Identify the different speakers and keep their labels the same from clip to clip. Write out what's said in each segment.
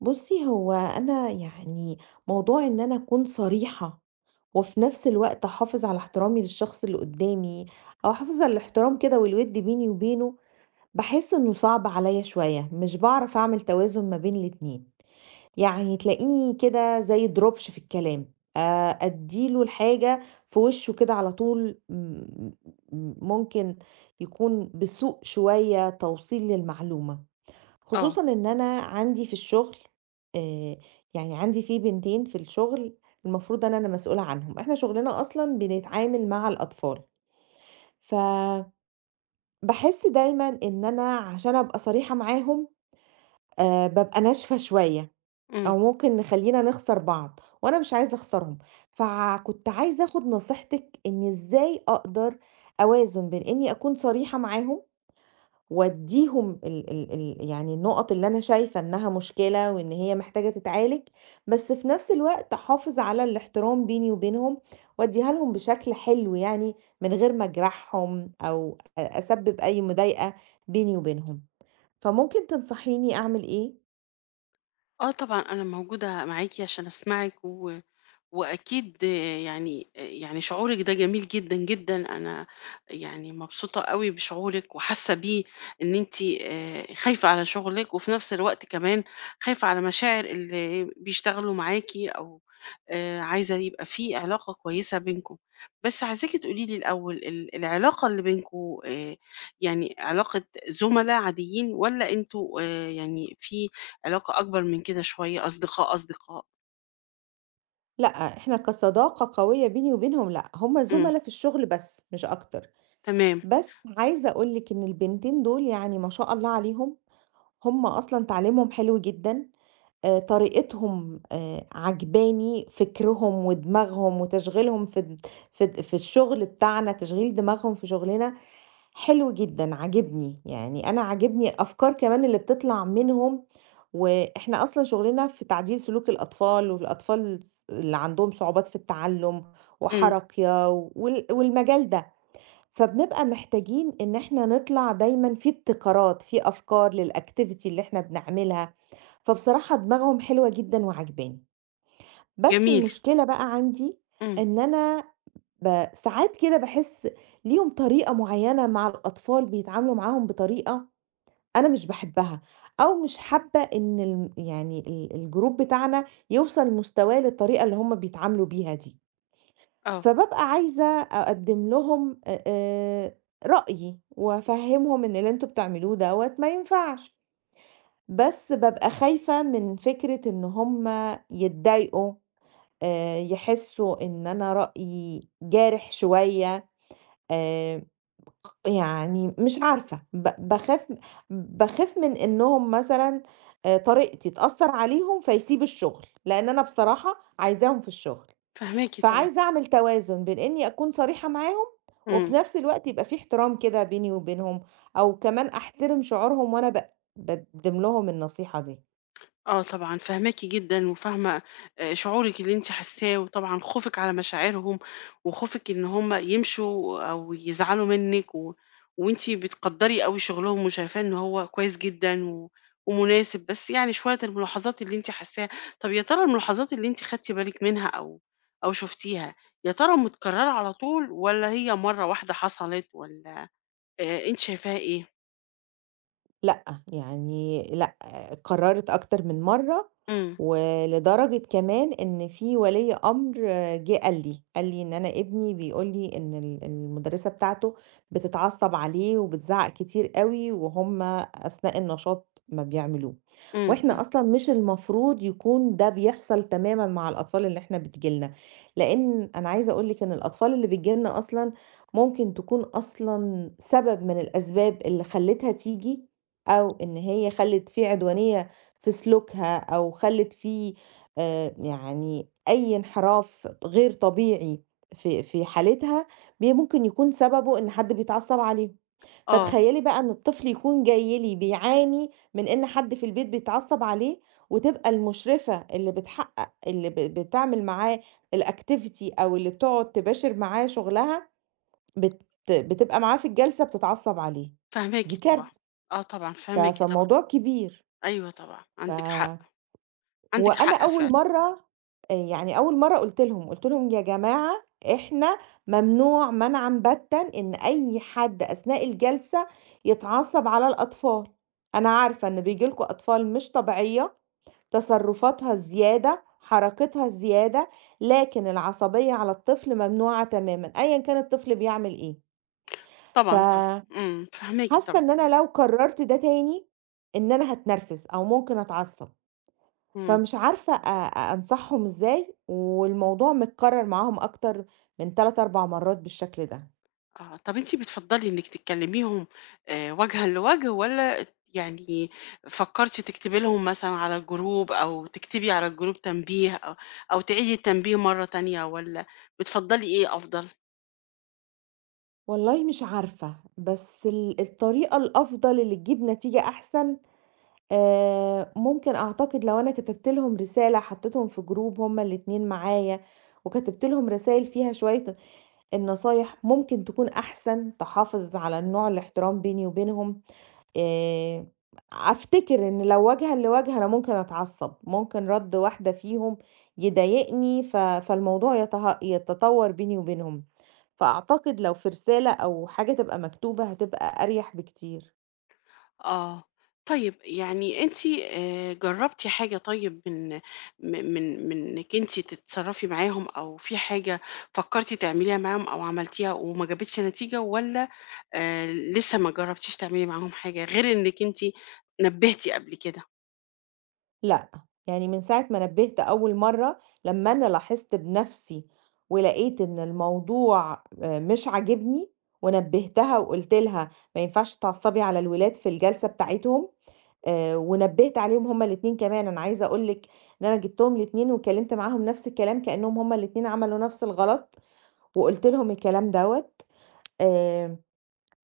Speaker 1: بُصّي، هو أنا يعني موضوع إن أنا أكون صريحة وفي نفس الوقت أحافظ على احترامي للشخص اللي قدّامي أو أحافظ على الاحترام كده والوِد بيني وبينه، باحس إنه صعب عليّا شوية، مش باعرف أعمل توازن ما بين الاتنين. يعني تلاقيني كده زي دروبش في الكلام، أدّي له الحاجة في وشه كده على طول م م ممكن يكون بسوء شوية توصيل للمعلومة.
Speaker 2: آه،
Speaker 1: خصوصًا إن أنا عندي في الشغل آآ، يعني عندي في بنتين في الشغل المفروض أنا اللي مسؤولة عنهم، إحنا شغلنا أصلًا بنتعامل مع الأطفال، فباحس دايمًا إن أنا عشان أبقى صريحة معاهم، بابقى ناشفة شوية
Speaker 2: إمم،
Speaker 1: أو ممكن نخلّينا نخسر بعض، وأنا مش عايزة أخسرهم، فكنت عايزة آخد نصيحتِك إن إزاي أقدر أوازن بين إني أكون صريحة معاهم وادّيهم ال ال ال يعني النُقط اللي أنا شايفة إنها مشكلة وإن هي محتاجة تتعالج، بس في نفس الوقت أحافظ على الاحترام بيني وبينهم، وأدّيها لهم بشكل حلو يعني من غير ما أجرحهم أو أسبب أي مضايقة بيني وبينهم. فممكن تنصحيني أعمل إيه؟
Speaker 2: آه طبعًا أنا موجودة معاكِ عشان أسمعِك و وأكيد يعني شعورِك ده جميل جدًا، جدًا، أنا يعني مبسوطة أوي بشعورِك وحاسة بيه إن أنتِ خايفة على شغلِك وفي نفس الوقت كمان خايفة على مشاعر اللي بيشتغلوا معاكِ أو عايزة يبقى في علاقة كويسة بينكم. بس عايزاكِ تقولي لي الأول العلاقة اللي بينكم يعني علاقة زملاء عاديين والّا أنتم يعني في علاقة أكبر من كده شوية أصدقاء، أصدقاء؟
Speaker 1: لأ، إحنا كصداقة قوية بيني وبينهم لأ، هُم
Speaker 2: إمم،
Speaker 1: زُملا في الشغل بس مش أكتر.
Speaker 2: تمام،
Speaker 1: بس عايزة أقول لِك إن البنتين دول يعني ما شاء الله عليهم، هُم أصلًا تعليمهم حلو جدًا، طريقتهم عاجباني، فكرهم ودماغهم وتشغيلهم في الشغل بتاعنا، تشغيل دماغهم في شغلنا حلو جدًا، عاجبني، يعني أنا عاجبني الأفكار كمان اللي بتطلع منهم، وإحنا أصلًا شغلنا في تعديل سلوك الأطفال، والأطفال اللي عندهم صعوبات في التعلُّم
Speaker 2: إمم.
Speaker 1: وحركية والمجال ده، فبنبقى محتاجين إن إحنا نطلع دايمًا في ابتكارات، في أفكار للactivity اللي إحنا بنعملها، فبصراحة دماغهم حلوة جدًا وعاجباني، بس
Speaker 2: جميل،
Speaker 1: المشكلة بقى عندي
Speaker 2: إمم،
Speaker 1: إن أنا ساعات كده باحس ليهم طريقة معيّنة مع الأطفال بيتعاملوا معاهم بطريقة أنا مش باحبها، أو مش حابة إن يعني الجروب بتاعنا يوصل مستواه للطريقة اللي هُم بيتعاملوا بيها دي،
Speaker 2: آه،
Speaker 1: فبابقى عايزة أقدّم لهم أ رأيي وأفهّمهم إن اللي أنتم بتعملوه دوّة ما ينفعش. بس بابقى خايفة من فكرة إن هم يتضايقوا، يحسّوا إن أنا رأيي جارح شوية، آآ يعني مش عارفة، ب باخاف باخاف من إنّهم مثلًا طريقتي تأثّر عليهم فيسيبوا الشغل، لإن أنا بصراحة عايزاهم في الشغل،
Speaker 2: فاهماكِ طبعًا،
Speaker 1: فعايزة أعمل توازن بين إنّي أكون صريحة معاهم،
Speaker 2: إمم،
Speaker 1: وفي نفس الوقت يبقى في احترام كده بيني وبينهم، أو كمان أحترم شعورهم وأنا باقدّم لهم النصيحة دي.
Speaker 2: آه طبعًا، فاهماكِ جدًا وفاهمة شعورِك اللي أنتِ حاساه، وطبعًا خوفِك على مشاعرهم، وخوفِك إن هم يمشوا أو يزعلوا منِك، و وأنتِ بتقدّري أوي شغلهم وشايفاه إن هو كويس جدًا و ومناسب، بس يعني شوية الملاحظات اللي أنتِ حاساها، طَب يا ترى الملاحظات اللي أنتِ خدتِ بالِك منها أو شُفتيها، يا ترى متكررة على طول والّا هي مرّة واحدة حصلت والّا أنتِ شايفاها إيه؟
Speaker 1: لأ، يعني لأ، قرّرِت أكتر من مرّة،
Speaker 2: إمم،
Speaker 1: ولدرجة كمان إن في ولي أمر جِه قال لي، إن أنا ابني بيقول لي إن المُدرّسة بتاعته بتتعصّب عليه وبتزعّق كتير أوي وهُم أثناء النشاط ما بيعملوه،
Speaker 2: إمم.
Speaker 1: وإحنا أصلًا مش المفروض يكون ده بيحصل تمامًا مع الأطفال اللي إحنا بتيجي لنا، لإن أنا عايزة أقول لِك إن الأطفال اللي بتيجي لنا أصلًا ممكن تكون أصلًا سبب من الأسباب اللي خلّتها تيجي أو إن هي خلّت في عدوانية في سلوكها أو خلّت في يعني أي انحراف غير طبيعي في حالتها، ممكن يكون سببه إن حد بيتعصّب عليهم.
Speaker 2: آه،
Speaker 1: فتخيّلي بقى إن الطفل يكون جاي لي بيعاني من إن حد في البيت بيتعصّب عليه وتبقى المُشرفة اللي بتحقق اللي بتعمل معاه الactivity أو اللي بتقعد تباشر معاه شُغلها، بت بتبقى معاه في الجلسة بتتعصّب عليه،
Speaker 2: فاهماكِ
Speaker 1: دي
Speaker 2: طبعًا،
Speaker 1: كارثة.
Speaker 2: آه طبعًا، فاهماكِ طبعًا،
Speaker 1: فالموضوع كبير،
Speaker 2: أيوه طبعًا، عندِك حق،
Speaker 1: ف
Speaker 2: عندِك
Speaker 1: وأنا
Speaker 2: حق
Speaker 1: أول
Speaker 2: فعلًا،
Speaker 1: مرّة يعني أول مرّة قُلت لهم، "يا جماعة إحنا ممنوع منعًا باتًا إن أي حد أثناء الجلسة يتعصّب على الأطفال، أنا عارفة إن بييجي لكم أطفال مش طبيعية، تصرُّفاتها الزيادة، حركتها الزيادة، لكن العصبية على الطفل ممنوعة تمامًا، أيًا كان الطفل بيعمل إيه." ف
Speaker 2: طبعًا، طبعًا، إمم، فاهماكِ
Speaker 1: حاسة
Speaker 2: طبعًا،
Speaker 1: إن أنا لو كرّرت ده تاني، إن أنا هاتنرفز أو ممكن أتعصّب.
Speaker 2: إمم،
Speaker 1: فمش عارفة أنصحهم إزاي، والموضوع متكرر معاهم أكتر من 3، 4 مرات بالشكل ده.
Speaker 2: آه، طب أنتِ بتفضّلي إنِّك تكلميهم وجهًا لوجه والّا يعني فكّرتِ تكتبي لهم مثلًا على الجروب أو تكتبي على الجروب تنبيه أو تعيدي التنبيه مرّة تانية والّا بتفضّلي إيه أفضل؟
Speaker 1: والله مش عارفة، بس الطريقة الأفضل اللي تجيب نتيجة أحسن، ممكن أعتقد لو أنا كتبت لهم رسالة حطيتهم في group هُم الاتنين معايا، وكتبت لهم رسايل فيها شوية النصايح، ممكن تكون أحسن تحافظ على النوع الاحترام بيني وبينهم. آآ أفتكر إن لو وجهًا لوجه أنا ممكن أتعصب، ممكن رَد واحدة فيهم يضايقني فالموضوع يتطور بيني وبينهم، فأعتقد لو في رسالة أو حاجة تبقى مكتوبة هتبقى أريح بكتير.
Speaker 2: آه، طيب يعني أنتِ جربتِ حاجة طيب من م من من إنِك أنتِ تتصرفي معاهم، أو في حاجة فكرتِ تعمليها معاهم أو عملتيها وما جابتش نتيجة، والّا آآ، لسه ما جربتيش تعملي معاهم حاجة غير إنِك أنتِ نبهتِ قبل كده؟
Speaker 1: لأ، يعني من ساعة ما نبهت أول مرة لمّا أنا لاحظت بنفسي ولقيت إن الموضوع مش عاجبني ونبهتها وقُلت لها ما ينفعش تعصبي على الولاد في الجلسة بتاعتهم ونبّهت عليهم هُم الاتنين كمان، أنا عايزة أقول لِك إن أنا جِبتهم الاتنين واتكلّمت معاهم نفس الكلام كإنّهم هُم الاتنين عملوا نفس الغلط، وقُلت لهم الكلام دوّة، آآ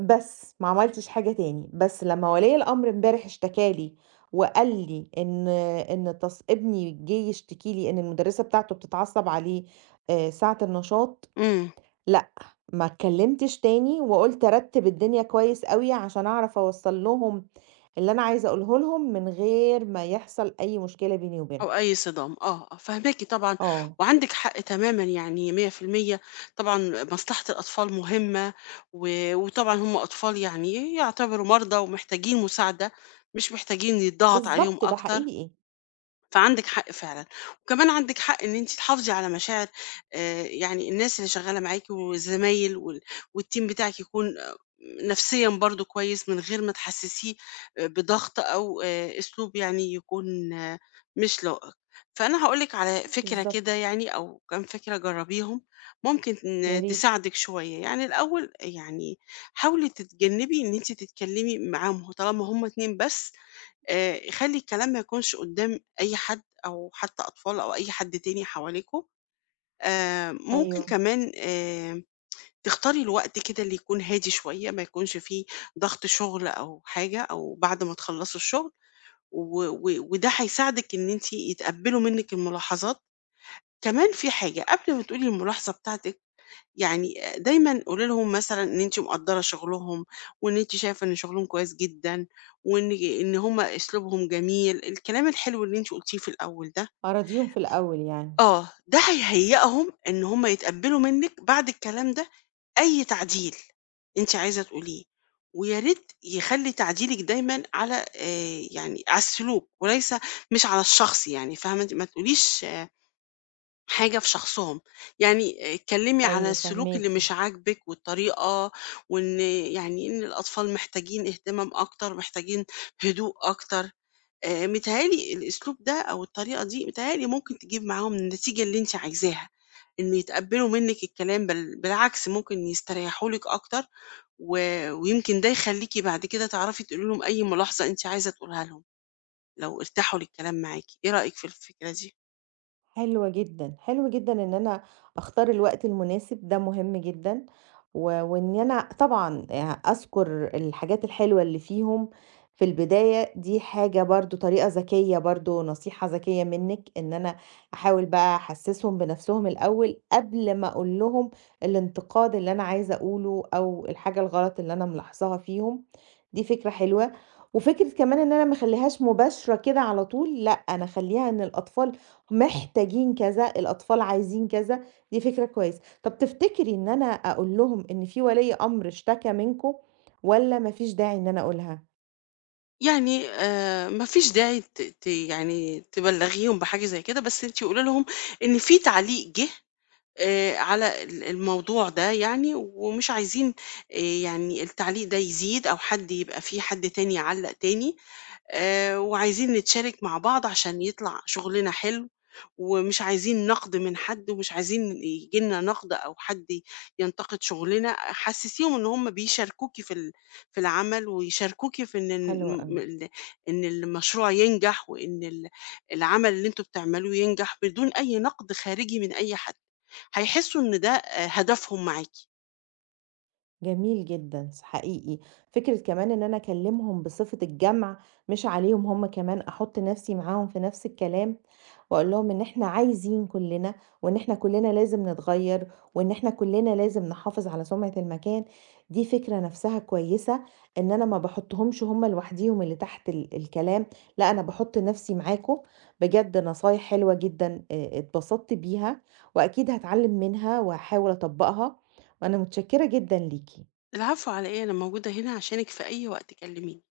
Speaker 1: بس ما عملتش حاجة تاني، بس لمّا ولي الأمر امبارح اشتكى لي وقال لي إن إن تص ابني جِه يشتكي لي إن المُدرّسة بتاعته بتتعصّب عليه ساعة النشاط،
Speaker 2: إمم.
Speaker 1: لأ، ما اتكلّمتش تاني وقُلت أرتّب الدنيا كويس أوي عشان أعرف أوصّل لهم اللي أنا عايزة أقوله لهم من غير ما يحصل أي مشكلة بيني
Speaker 2: أو
Speaker 1: وبينهم.
Speaker 2: أي صدام، آه، آه، فاهماكِ طبعًا،
Speaker 1: آه،
Speaker 2: وعندِك حق تمامًا يعني 100% طبعًا مصلحة الأطفال مهمة، و وطبعًا هم أطفال يعني يعتبروا مرضى ومحتاجين مساعدة، مش محتاجين يتضغط عليهم
Speaker 1: بالضبط ده
Speaker 2: أكتر،
Speaker 1: حقيقي،
Speaker 2: فعندِك حق فعلًا، وكمان عندِك حق إن أنتِ تحافظي على مشاعر يعني الناس اللي شغالة معاكِ والزمايل والteam بتاعِك يكون نفسيًا برضه كويس من غير ما تحسسيه بضغط أو أسلوب يعني يكون مش لائق. فأنا هاقول لِك على فكرة كده
Speaker 1: بالضبط،
Speaker 2: يعني أو كام فكرة جربيهم ممكن
Speaker 1: يا
Speaker 2: إن
Speaker 1: ريت،
Speaker 2: تساعدِك شوية. يعني الأول يعني حاولي تتجنبي إن أنتِ تتكلمي معاهم طالما هُم 2 بس خلّي الكلام ما يكونش قدّام أي حد أو حتى أطفال أو أي حد تاني حواليكم، ممكن
Speaker 1: أيوه،
Speaker 2: كمان تختاري الوقت كده اللي يكون هادي شوية، ما يكونش فيه ضغط شغل أو حاجة أو بعد ما تخلّصوا الشغل، و و وده هيساعدِك إن أنتِ يتقبّلوا منِّك الملاحظات. كمان في حاجة، قبل ما تقولي الملاحظة بتاعتِك يعني دايمًا قولي لهم مثلًا إن أنتِ مقدّرة شغلهم، وإن أنتِ شايفة إن شغلهم كويس جدًا، وإن هم أسلوبهم جميل، الكلام الحلو اللي أنتِ قلتيه في الأول ده.
Speaker 1: أراضيهم في الأول يعني،
Speaker 2: آه، ده هيهيّئهم إن هم يتقبّلوا منِّك بعد الكلام ده أي تعديل أنتِ عايزة تقوليه، ويا ريت يخلّي تعديلِك دايمًا على يعني على السلوك وليس مش على الشخص يعني، فاهمة أنتِ؟ ما تقوليش حاجة في شخصهم، يعني اتكلمي على
Speaker 1: أيوه
Speaker 2: السلوك اللي
Speaker 1: فاهماكِ.
Speaker 2: مش عاجبِك والطريقة، وإن يعني إن الأطفال محتاجين اهتمام أكتر، محتاجين هدوء أكتر، متهيأ لي الأسلوب ده أو الطريقة دي متهيأ لي ممكن تجيب معاهم النتيجة اللي أنتِ عايزاها، إن يتقبلوا منِّك الكلام بل بالعكس ممكن يستريحوا لِك أكتر، و ويمكن ده يخليكِ بعد كده تعرفي تقولي لهم أي ملاحظة أنتِ عايزة تقولها لهم، لو ارتاحوا للكلام معاكِ، إيه رأيك في الفكرة دي؟
Speaker 1: حلو جدًا، حلو جدًا إن أنا أختار الوقت المناسب ده مهم جدًا، وإن أنا طبعًا أذكر الحاجات الحلوة اللي فيهم في البداية دي حاجة برضه طريقة ذكية برضه نصيحة ذكية منِّك، إن أنا أحاول بقى أحسّسهم بنَفْسهم الأول قبل ما أقول لهم الانتقاد اللي أنا عايزة أقوله أو الحاجة الغلط اللي أنا ملاحظاها فيهم، دي فكرة حلوة، وفكرة كمان إن أنا ما أخلّيهاش مباشرة كده على طول لأ، أنا أخلّيها إن الأطفال محتاجين كذا، الأطفال عايزين كذا، دي فكرة كويسة. طب تفتكري إن أنا أقول لهم إن في ولي أمر اشتكى منكم والّا ما فيش داعي إن أنا أقولها؟
Speaker 2: يعني ما فيش داعي ت ت يعني تبلّغيهم بحاجة زي كده، بس أنتِ قولي لهم إن في تعليق جِه على الموضوع ده يعني ومش عايزين آآ يعني التعليق ده يزيد أو حد يبقى في حد تاني يعلّق تاني، وعايزين نتشارك مع بعض عشان يطلع شغلنا حلو، ومش عايزين نقد من حد، ومش عايزين ييجي لنا نقد أو حد ينتقد شغلنا، حسّسيهم إن هم بيشاركوكِ في العمل، ويشاركوكِ في إن
Speaker 1: حلو
Speaker 2: الم
Speaker 1: أوي.
Speaker 2: ال إن المشروع ينجح، وإن ال العمل اللي أنتم بتعملوه ينجح بدون أي نقد خارجي من أي حد، هيحسّوا إن ده هدفهم معاكِ.
Speaker 1: جميل جدًا، حقيقي. فكرة كمان إن أنا أكلمهم بصفة الجمع مش عليهم هم كمان، أحط نفسي معاهم في نفس الكلام وأقول لهم إن إحنا عايزين كلنا وإن إحنا كلنا لازم نتغيّر وإن إحنا كلنا لازم نحافظ على سمعة المكان، دي فكرة نفسها كويسة، إن أنا ما باحطهمش هم لوحديهم اللي تحت الكلام، لأ أنا باحط نفسي معاكم. بجد نصايح حلوة جدًا اتبسطت بيها وأكيد هاتعلم منها وهاحاول أطبّقها وأنا متشكرة جدًا ليكِ.
Speaker 2: العفو على إيه، أنا موجودة هنا عشانِك في أي وقت كلميني.